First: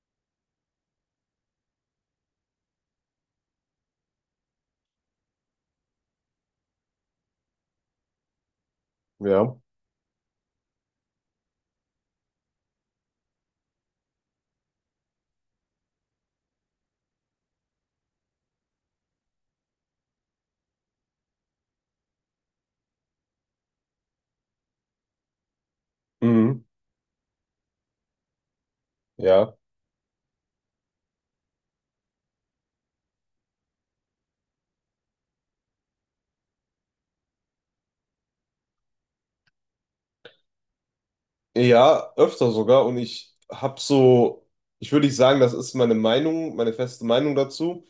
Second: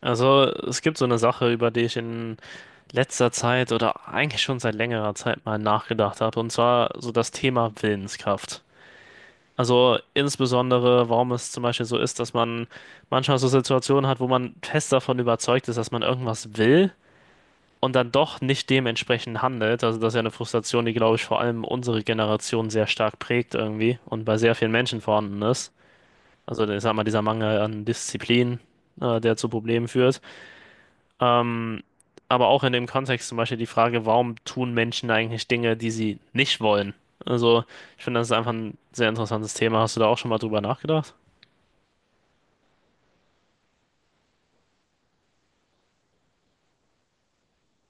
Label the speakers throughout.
Speaker 1: Also, es gibt so eine Sache, über die ich in letzter Zeit oder eigentlich schon seit längerer Zeit mal nachgedacht habe, und zwar so das Thema Willenskraft.
Speaker 2: Ja.
Speaker 1: Also insbesondere, warum es zum Beispiel so ist, dass man manchmal so Situationen hat, wo man fest davon überzeugt ist, dass man irgendwas will und dann doch nicht dementsprechend handelt. Also das ist ja eine Frustration, die, glaube ich, vor allem unsere Generation sehr stark prägt irgendwie und bei sehr vielen Menschen vorhanden ist.
Speaker 2: Mhm.
Speaker 1: Also ich sag mal, dieser Mangel an Disziplin, der zu
Speaker 2: Ja.
Speaker 1: Problemen führt. Ähm, aber auch in dem Kontext zum Beispiel die Frage, warum tun Menschen eigentlich Dinge, die sie nicht wollen? Also, ich finde, das ist einfach ein sehr interessantes Thema. Hast du da auch schon mal drüber nachgedacht?
Speaker 2: Ja, öfter sogar. Und ich habe so, ich würde nicht sagen, das ist meine Meinung, meine feste Meinung dazu.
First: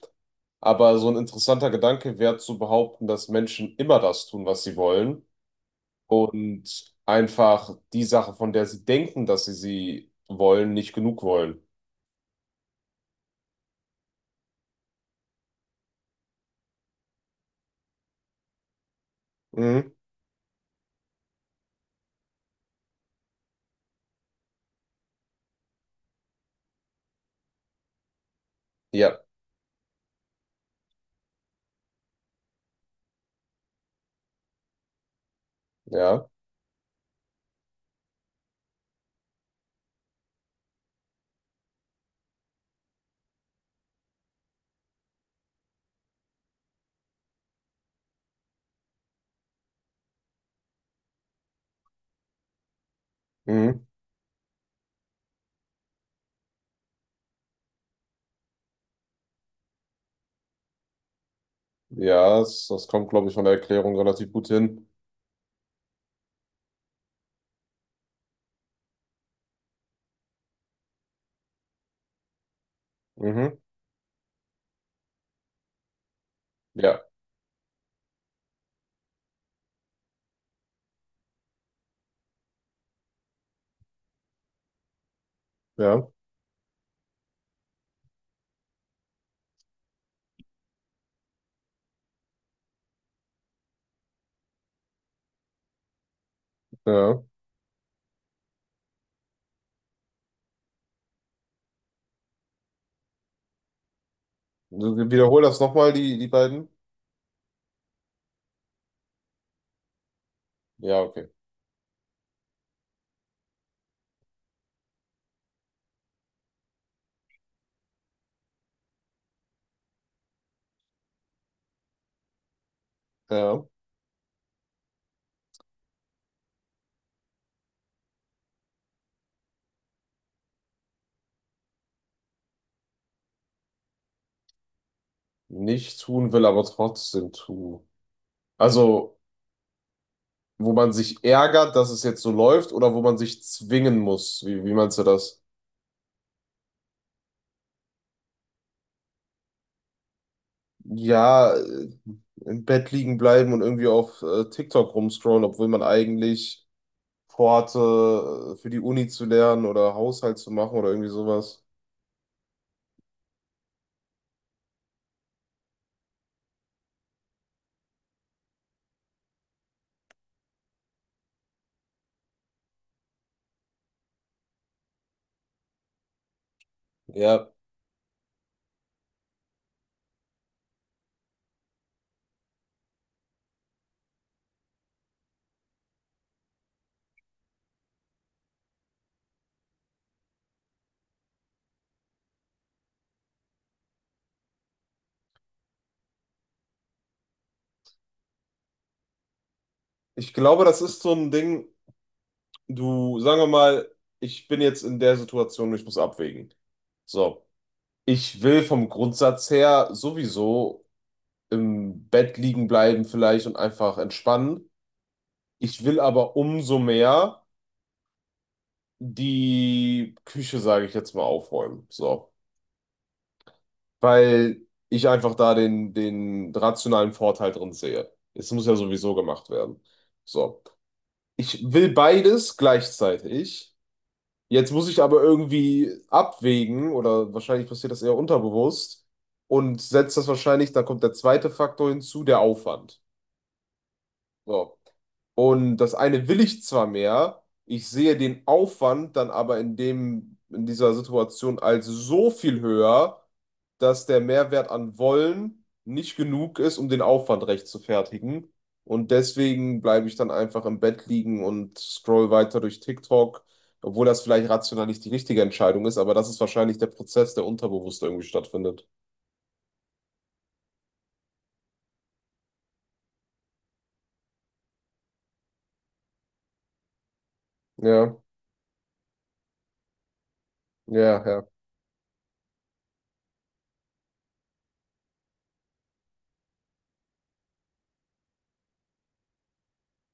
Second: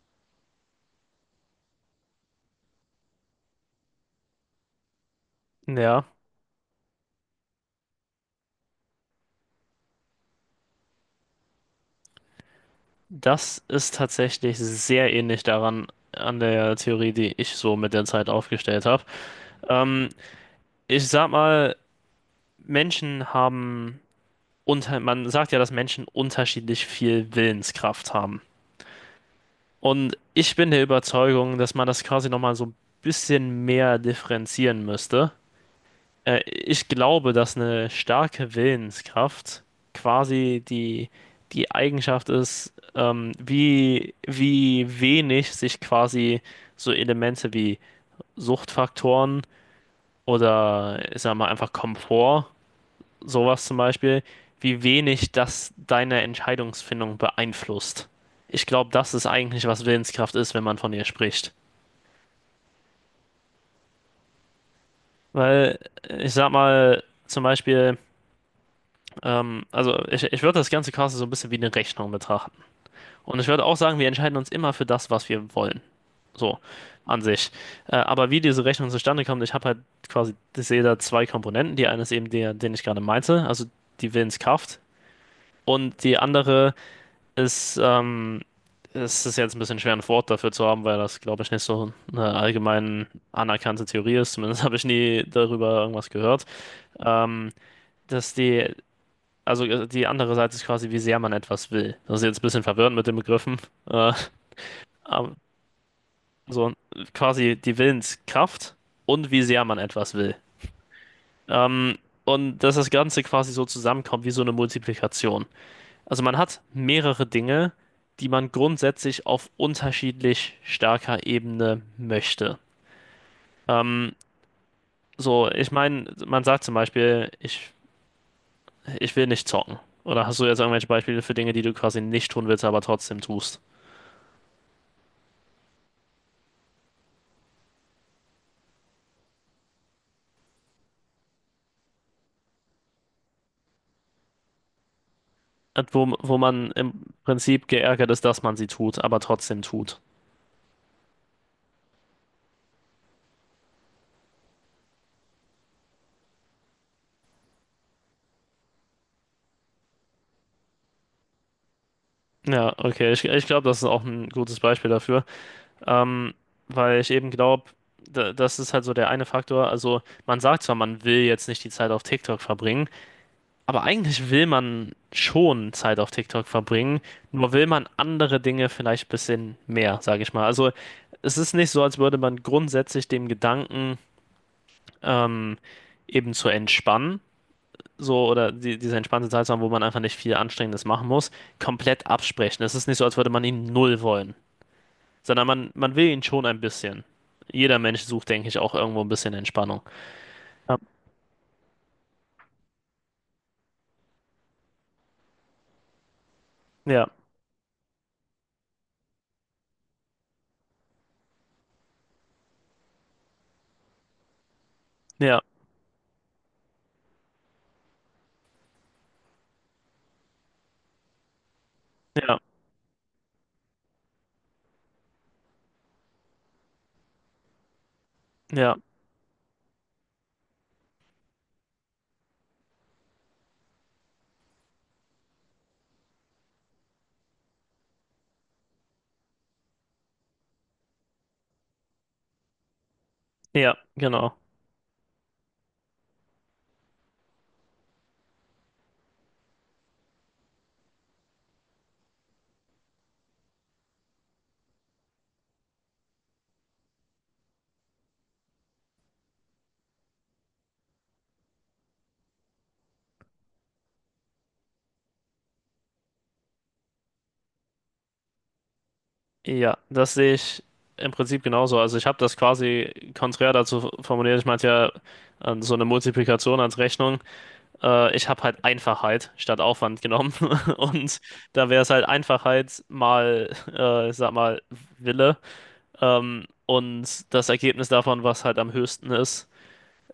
Speaker 2: Aber so ein interessanter Gedanke wäre zu behaupten, dass Menschen immer das tun, was sie wollen.
Speaker 1: Ja,
Speaker 2: Und einfach die Sache, von der sie denken, dass sie sie wollen, nicht genug wollen.
Speaker 1: das ist tatsächlich sehr ähnlich daran, an der Theorie, die ich so mit der Zeit aufgestellt habe.
Speaker 2: Mhm.
Speaker 1: Ähm, ich sag mal, Menschen haben man sagt ja, dass Menschen unterschiedlich viel Willenskraft haben.
Speaker 2: Ja,
Speaker 1: Und ich bin der Überzeugung, dass man das quasi nochmal so ein bisschen mehr differenzieren müsste.
Speaker 2: ja.
Speaker 1: Ich glaube, dass eine starke Willenskraft quasi die Eigenschaft ist, wie wenig sich quasi so Elemente wie Suchtfaktoren oder ich sag mal einfach Komfort, sowas zum
Speaker 2: Mhm.
Speaker 1: Beispiel, wie wenig das deine Entscheidungsfindung beeinflusst. Ich glaube, das ist eigentlich, was Willenskraft ist, wenn man von ihr spricht.
Speaker 2: Ja, das kommt, glaube ich, von der Erklärung relativ gut hin.
Speaker 1: Weil ich sag mal, zum Beispiel, ich würde das ganze Casting so ein bisschen wie eine Rechnung betrachten. Und ich
Speaker 2: Mhm.
Speaker 1: würde auch sagen, wir entscheiden uns immer für das, was wir wollen. So,
Speaker 2: Ja,
Speaker 1: an sich. Aber wie diese Rechnung zustande kommt, ich habe halt quasi, ich sehe da zwei Komponenten. Die eine ist eben der, den ich gerade meinte, also die Willenskraft. Und
Speaker 2: ja,
Speaker 1: die andere ist, es ist jetzt ein bisschen schwer, ein Wort dafür zu haben, weil das, glaube ich, nicht so eine allgemein anerkannte Theorie ist. Zumindest habe ich nie darüber irgendwas gehört.
Speaker 2: ja.
Speaker 1: Ähm, dass also die andere Seite ist quasi, wie sehr man etwas will. Das ist jetzt ein bisschen verwirrend mit den Begriffen. Äh, aber
Speaker 2: Wiederhol das nochmal, die beiden.
Speaker 1: so quasi die Willenskraft und wie sehr man etwas will.
Speaker 2: Ja, okay.
Speaker 1: Ähm, und dass das Ganze quasi so zusammenkommt wie so eine Multiplikation. Also man hat mehrere Dinge, die man grundsätzlich auf unterschiedlich starker Ebene möchte.
Speaker 2: Ja,
Speaker 1: Ähm, so, ich meine, man sagt zum Beispiel, ich will nicht zocken. Oder hast du jetzt irgendwelche Beispiele für Dinge, die du quasi nicht tun willst, aber trotzdem tust?
Speaker 2: nicht tun will, aber trotzdem tue. Also, wo man sich ärgert, dass es jetzt so läuft, oder wo man sich zwingen muss. Wie meinst du das?
Speaker 1: Wo man im Prinzip geärgert ist, dass man sie tut, aber trotzdem tut.
Speaker 2: Ja, im Bett liegen bleiben und irgendwie auf TikTok rumscrollen, obwohl man eigentlich vorhatte, für die Uni zu lernen oder Haushalt zu machen oder irgendwie sowas.
Speaker 1: Ja, okay, ich glaube, das ist auch ein gutes Beispiel dafür. Ähm, weil ich eben glaube, das ist halt so der eine Faktor. Also, man sagt zwar, man will jetzt nicht die Zeit auf TikTok verbringen. Aber eigentlich will man schon Zeit auf TikTok verbringen,
Speaker 2: Ja,
Speaker 1: nur will man andere Dinge vielleicht ein bisschen mehr, sage ich mal. Also es ist nicht so, als würde man grundsätzlich dem Gedanken ähm, eben zu entspannen, so oder diese entspannte Zeit zu haben, wo man einfach nicht viel Anstrengendes machen muss, komplett absprechen. Es ist nicht so, als würde man ihn null wollen, sondern man will ihn schon ein bisschen. Jeder Mensch sucht, denke ich, auch irgendwo ein bisschen Entspannung.
Speaker 2: ich glaube,
Speaker 1: Ja,
Speaker 2: das ist so ein Ding, du, sagen wir mal, ich bin jetzt in der Situation, ich muss abwägen.
Speaker 1: ja,
Speaker 2: So. Ich will vom Grundsatz her sowieso im Bett liegen bleiben vielleicht und einfach entspannen.
Speaker 1: ja,
Speaker 2: Ich will aber umso mehr die Küche, sage ich jetzt mal, aufräumen. So.
Speaker 1: ja,
Speaker 2: Weil ich einfach da den rationalen Vorteil drin sehe. Es muss ja
Speaker 1: ja,
Speaker 2: sowieso gemacht werden. So. Ich will beides gleichzeitig. Jetzt muss ich aber irgendwie abwägen, oder wahrscheinlich passiert das eher unterbewusst, und setzt das wahrscheinlich, da kommt der zweite Faktor hinzu, der Aufwand.
Speaker 1: ja, genau.
Speaker 2: So. Und das eine will ich zwar mehr, ich sehe den Aufwand dann aber in dem, in dieser Situation als so viel höher, dass der Mehrwert an Wollen nicht genug ist, um den Aufwand rechtfertigen. Und deswegen bleibe ich dann einfach im Bett liegen und scroll weiter durch TikTok, obwohl das vielleicht rational nicht die richtige Entscheidung ist, aber das ist wahrscheinlich der Prozess, der unterbewusst irgendwie stattfindet.
Speaker 1: Ja, das sehe ich im Prinzip genauso. Also ich habe das quasi konträr dazu formuliert. Ich meinte ja so eine Multiplikation als Rechnung.
Speaker 2: Ja,
Speaker 1: Ich habe halt Einfachheit statt Aufwand genommen. Und
Speaker 2: ja, ja,
Speaker 1: da wäre es halt Einfachheit mal, ich sag mal, Wille. Und das Ergebnis davon, was halt am höchsten ist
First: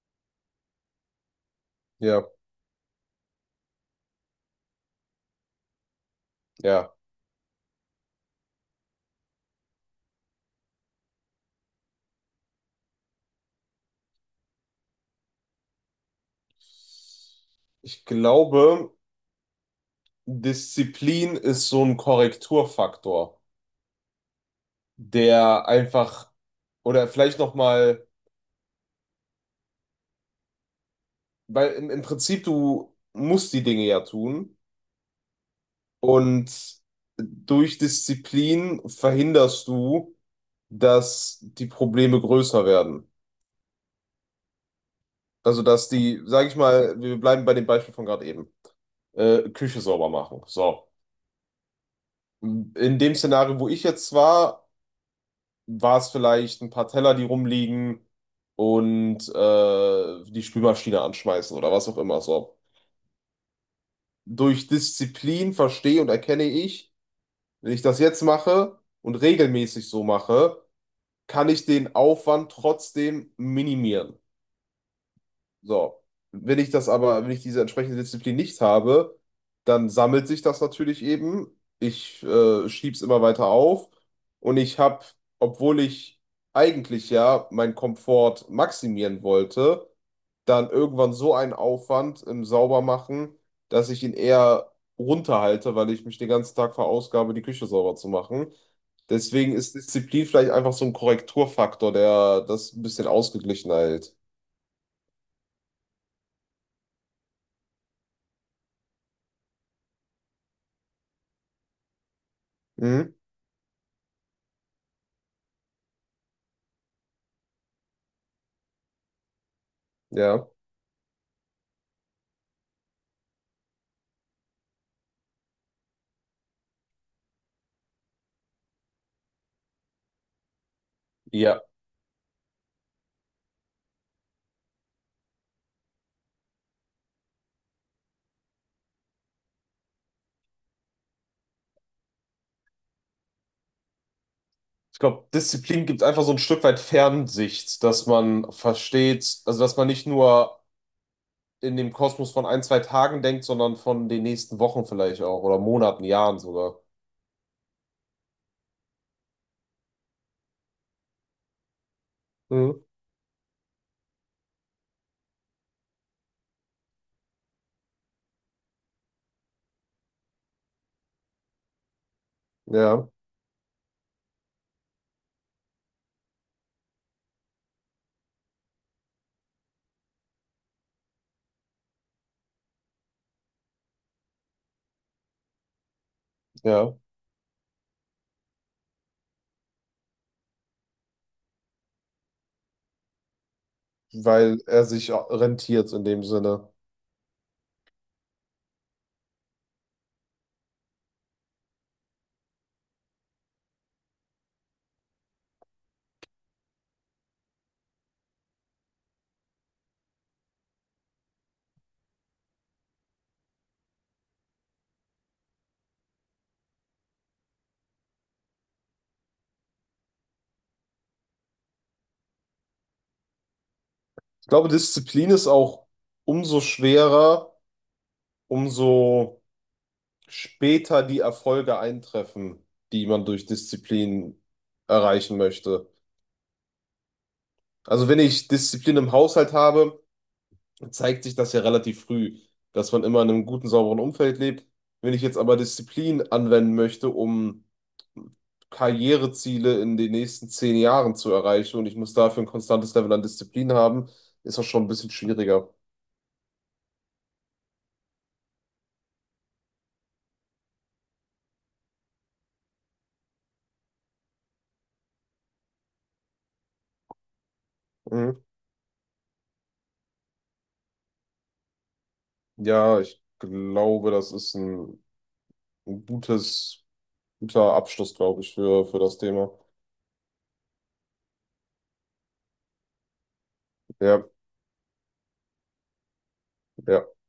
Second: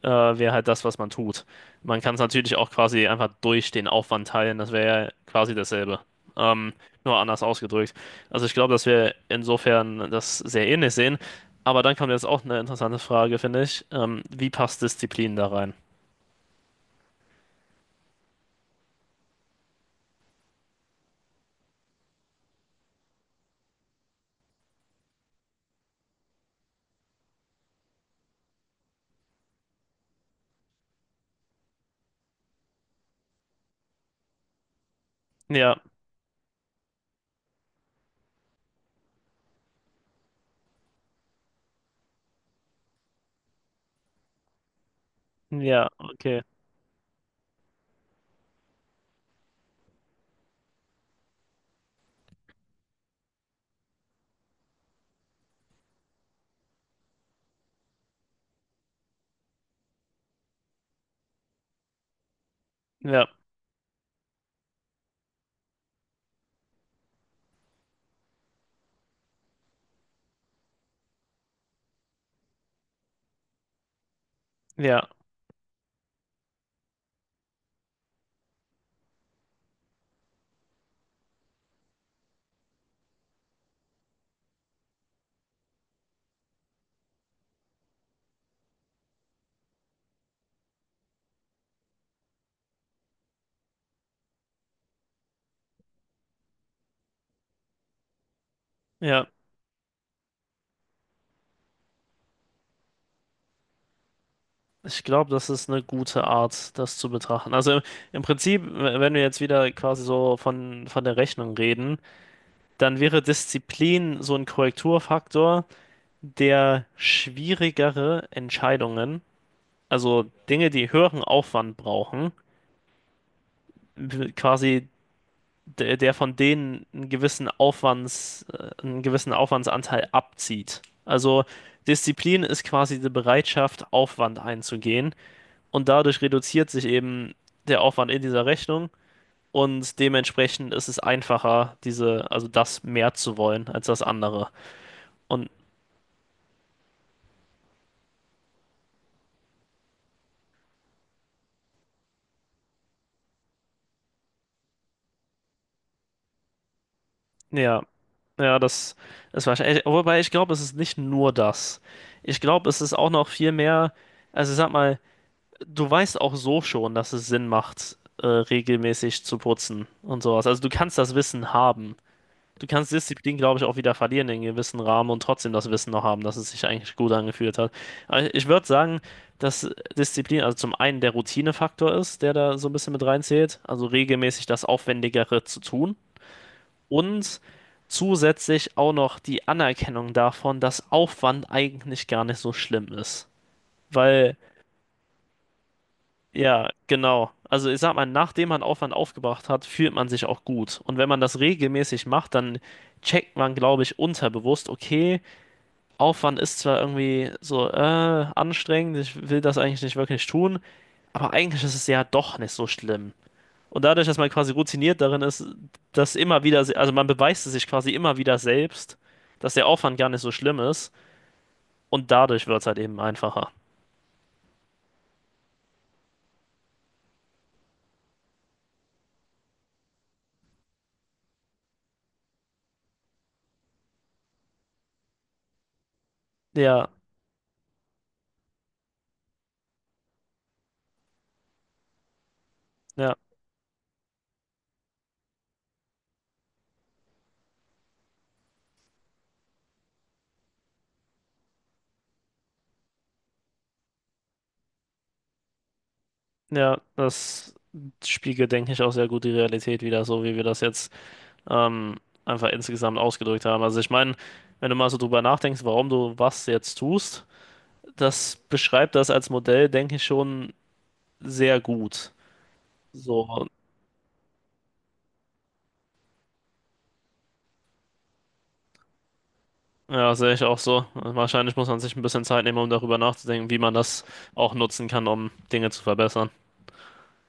Speaker 1: äh, wäre halt das, was man tut. Man kann es
Speaker 2: ja,
Speaker 1: natürlich auch quasi einfach durch den Aufwand teilen, das wäre ja quasi dasselbe. Ähm,
Speaker 2: ja.
Speaker 1: nur anders ausgedrückt. Also ich glaube, dass wir insofern das sehr ähnlich sehen. Aber dann kommt jetzt auch eine interessante Frage, finde ich. Wie passt Disziplin da rein?
Speaker 2: Ich glaube. Disziplin ist so ein Korrekturfaktor, der einfach, oder vielleicht nochmal, weil im, im Prinzip du musst die Dinge ja tun
Speaker 1: Ja,
Speaker 2: und durch Disziplin verhinderst du, dass die Probleme größer werden. Also,
Speaker 1: ja,
Speaker 2: dass die,
Speaker 1: okay.
Speaker 2: sag ich mal, wir bleiben bei dem Beispiel von gerade eben, Küche sauber machen. So. In dem Szenario, wo ich jetzt war, war es vielleicht ein paar Teller, die rumliegen und die Spülmaschine anschmeißen oder was auch immer so.
Speaker 1: Ja,
Speaker 2: Durch Disziplin verstehe und erkenne ich, wenn ich das jetzt mache und regelmäßig so mache, kann ich den Aufwand trotzdem minimieren.
Speaker 1: ja,
Speaker 2: So, wenn ich das aber, wenn ich diese entsprechende Disziplin nicht habe, dann sammelt sich das natürlich eben. Ich schieb's immer weiter auf und ich habe, obwohl ich eigentlich ja meinen Komfort maximieren wollte, dann irgendwann so einen Aufwand im Saubermachen, dass ich ihn eher runterhalte, weil ich mich den ganzen Tag verausgabe, die Küche sauber zu machen.
Speaker 1: ja.
Speaker 2: Deswegen ist Disziplin vielleicht einfach so ein Korrekturfaktor, der das ein bisschen ausgeglichen hält.
Speaker 1: Ich glaube, das ist eine gute Art, das zu betrachten. Also im Prinzip, wenn wir jetzt wieder quasi so von der Rechnung reden, dann
Speaker 2: Mhm.
Speaker 1: wäre Disziplin so ein Korrekturfaktor, der schwierigere Entscheidungen, also
Speaker 2: Ja.
Speaker 1: Dinge, die höheren Aufwand brauchen, quasi der von denen einen gewissen einen gewissen Aufwandsanteil abzieht. Also
Speaker 2: Ja,
Speaker 1: Disziplin ist quasi die Bereitschaft, Aufwand einzugehen und dadurch reduziert sich eben der Aufwand in dieser Rechnung und dementsprechend ist es einfacher, also das mehr zu wollen als das andere.
Speaker 2: ich glaube,
Speaker 1: Und
Speaker 2: Disziplin gibt einfach so ein Stück weit Fernsicht, dass man versteht, also dass man nicht nur in dem Kosmos von ein, zwei Tagen denkt, sondern von den nächsten Wochen vielleicht auch oder Monaten, Jahren sogar.
Speaker 1: ja, Ja, das ist wahrscheinlich. Wobei ich glaube, es ist nicht nur das. Ich glaube, es
Speaker 2: Mhm.
Speaker 1: ist auch noch viel mehr. Also sag mal, du weißt auch so schon, dass es Sinn macht, regelmäßig zu putzen und sowas. Also du kannst das Wissen haben. Du kannst
Speaker 2: Ja,
Speaker 1: Disziplin, glaube ich, auch wieder verlieren in gewissen Rahmen und trotzdem das Wissen noch haben, dass es sich eigentlich gut angefühlt hat. Aber ich würde sagen, dass Disziplin, also zum einen der Routinefaktor ist, der da so ein bisschen mit reinzählt, also regelmäßig das Aufwendigere zu tun
Speaker 2: ja,
Speaker 1: und zusätzlich auch noch die Anerkennung davon, dass Aufwand eigentlich gar nicht so schlimm ist. Weil,
Speaker 2: weil er sich rentiert in dem
Speaker 1: ja,
Speaker 2: Sinne.
Speaker 1: genau. Also ich sag mal, nachdem man Aufwand aufgebracht hat, fühlt man sich auch gut. Und wenn man das regelmäßig macht, dann checkt man, glaube ich, unterbewusst, okay, Aufwand ist zwar irgendwie so anstrengend, ich will das eigentlich nicht wirklich tun, aber eigentlich ist es ja doch nicht so schlimm. Und dadurch, dass man quasi routiniert darin ist, dass immer wieder, also man beweist es sich quasi immer wieder selbst, dass der Aufwand gar nicht so schlimm ist. Und dadurch wird es halt eben einfacher.
Speaker 2: Ich glaube, Disziplin ist auch umso schwerer, umso später die Erfolge eintreffen, die man durch Disziplin erreichen möchte.
Speaker 1: Ja,
Speaker 2: Also wenn ich Disziplin im Haushalt habe, zeigt sich das ja relativ früh, dass man
Speaker 1: ja,
Speaker 2: immer in einem guten, sauberen Umfeld lebt. Wenn ich jetzt aber Disziplin anwenden möchte, um Karriereziele in den nächsten 10 Jahren zu erreichen und ich muss dafür ein konstantes Level an Disziplin haben, ist das schon ein bisschen schwieriger.
Speaker 1: ja, das spiegelt, denke ich, auch sehr gut die Realität wider, so wie wir das jetzt ähm, einfach insgesamt ausgedrückt haben. Also ich meine, wenn du mal so drüber nachdenkst, warum du was jetzt tust, das
Speaker 2: Mhm.
Speaker 1: beschreibt das als Modell, denke ich, schon sehr gut.
Speaker 2: Ja, ich
Speaker 1: So,
Speaker 2: glaube, das ist ein gutes, guter Abschluss, glaube ich, für das Thema.
Speaker 1: ja, sehe ich auch so. Wahrscheinlich muss man sich ein bisschen Zeit nehmen, um darüber nachzudenken, wie man das
Speaker 2: Ja,
Speaker 1: auch nutzen kann, um Dinge zu verbessern.
Speaker 2: ja.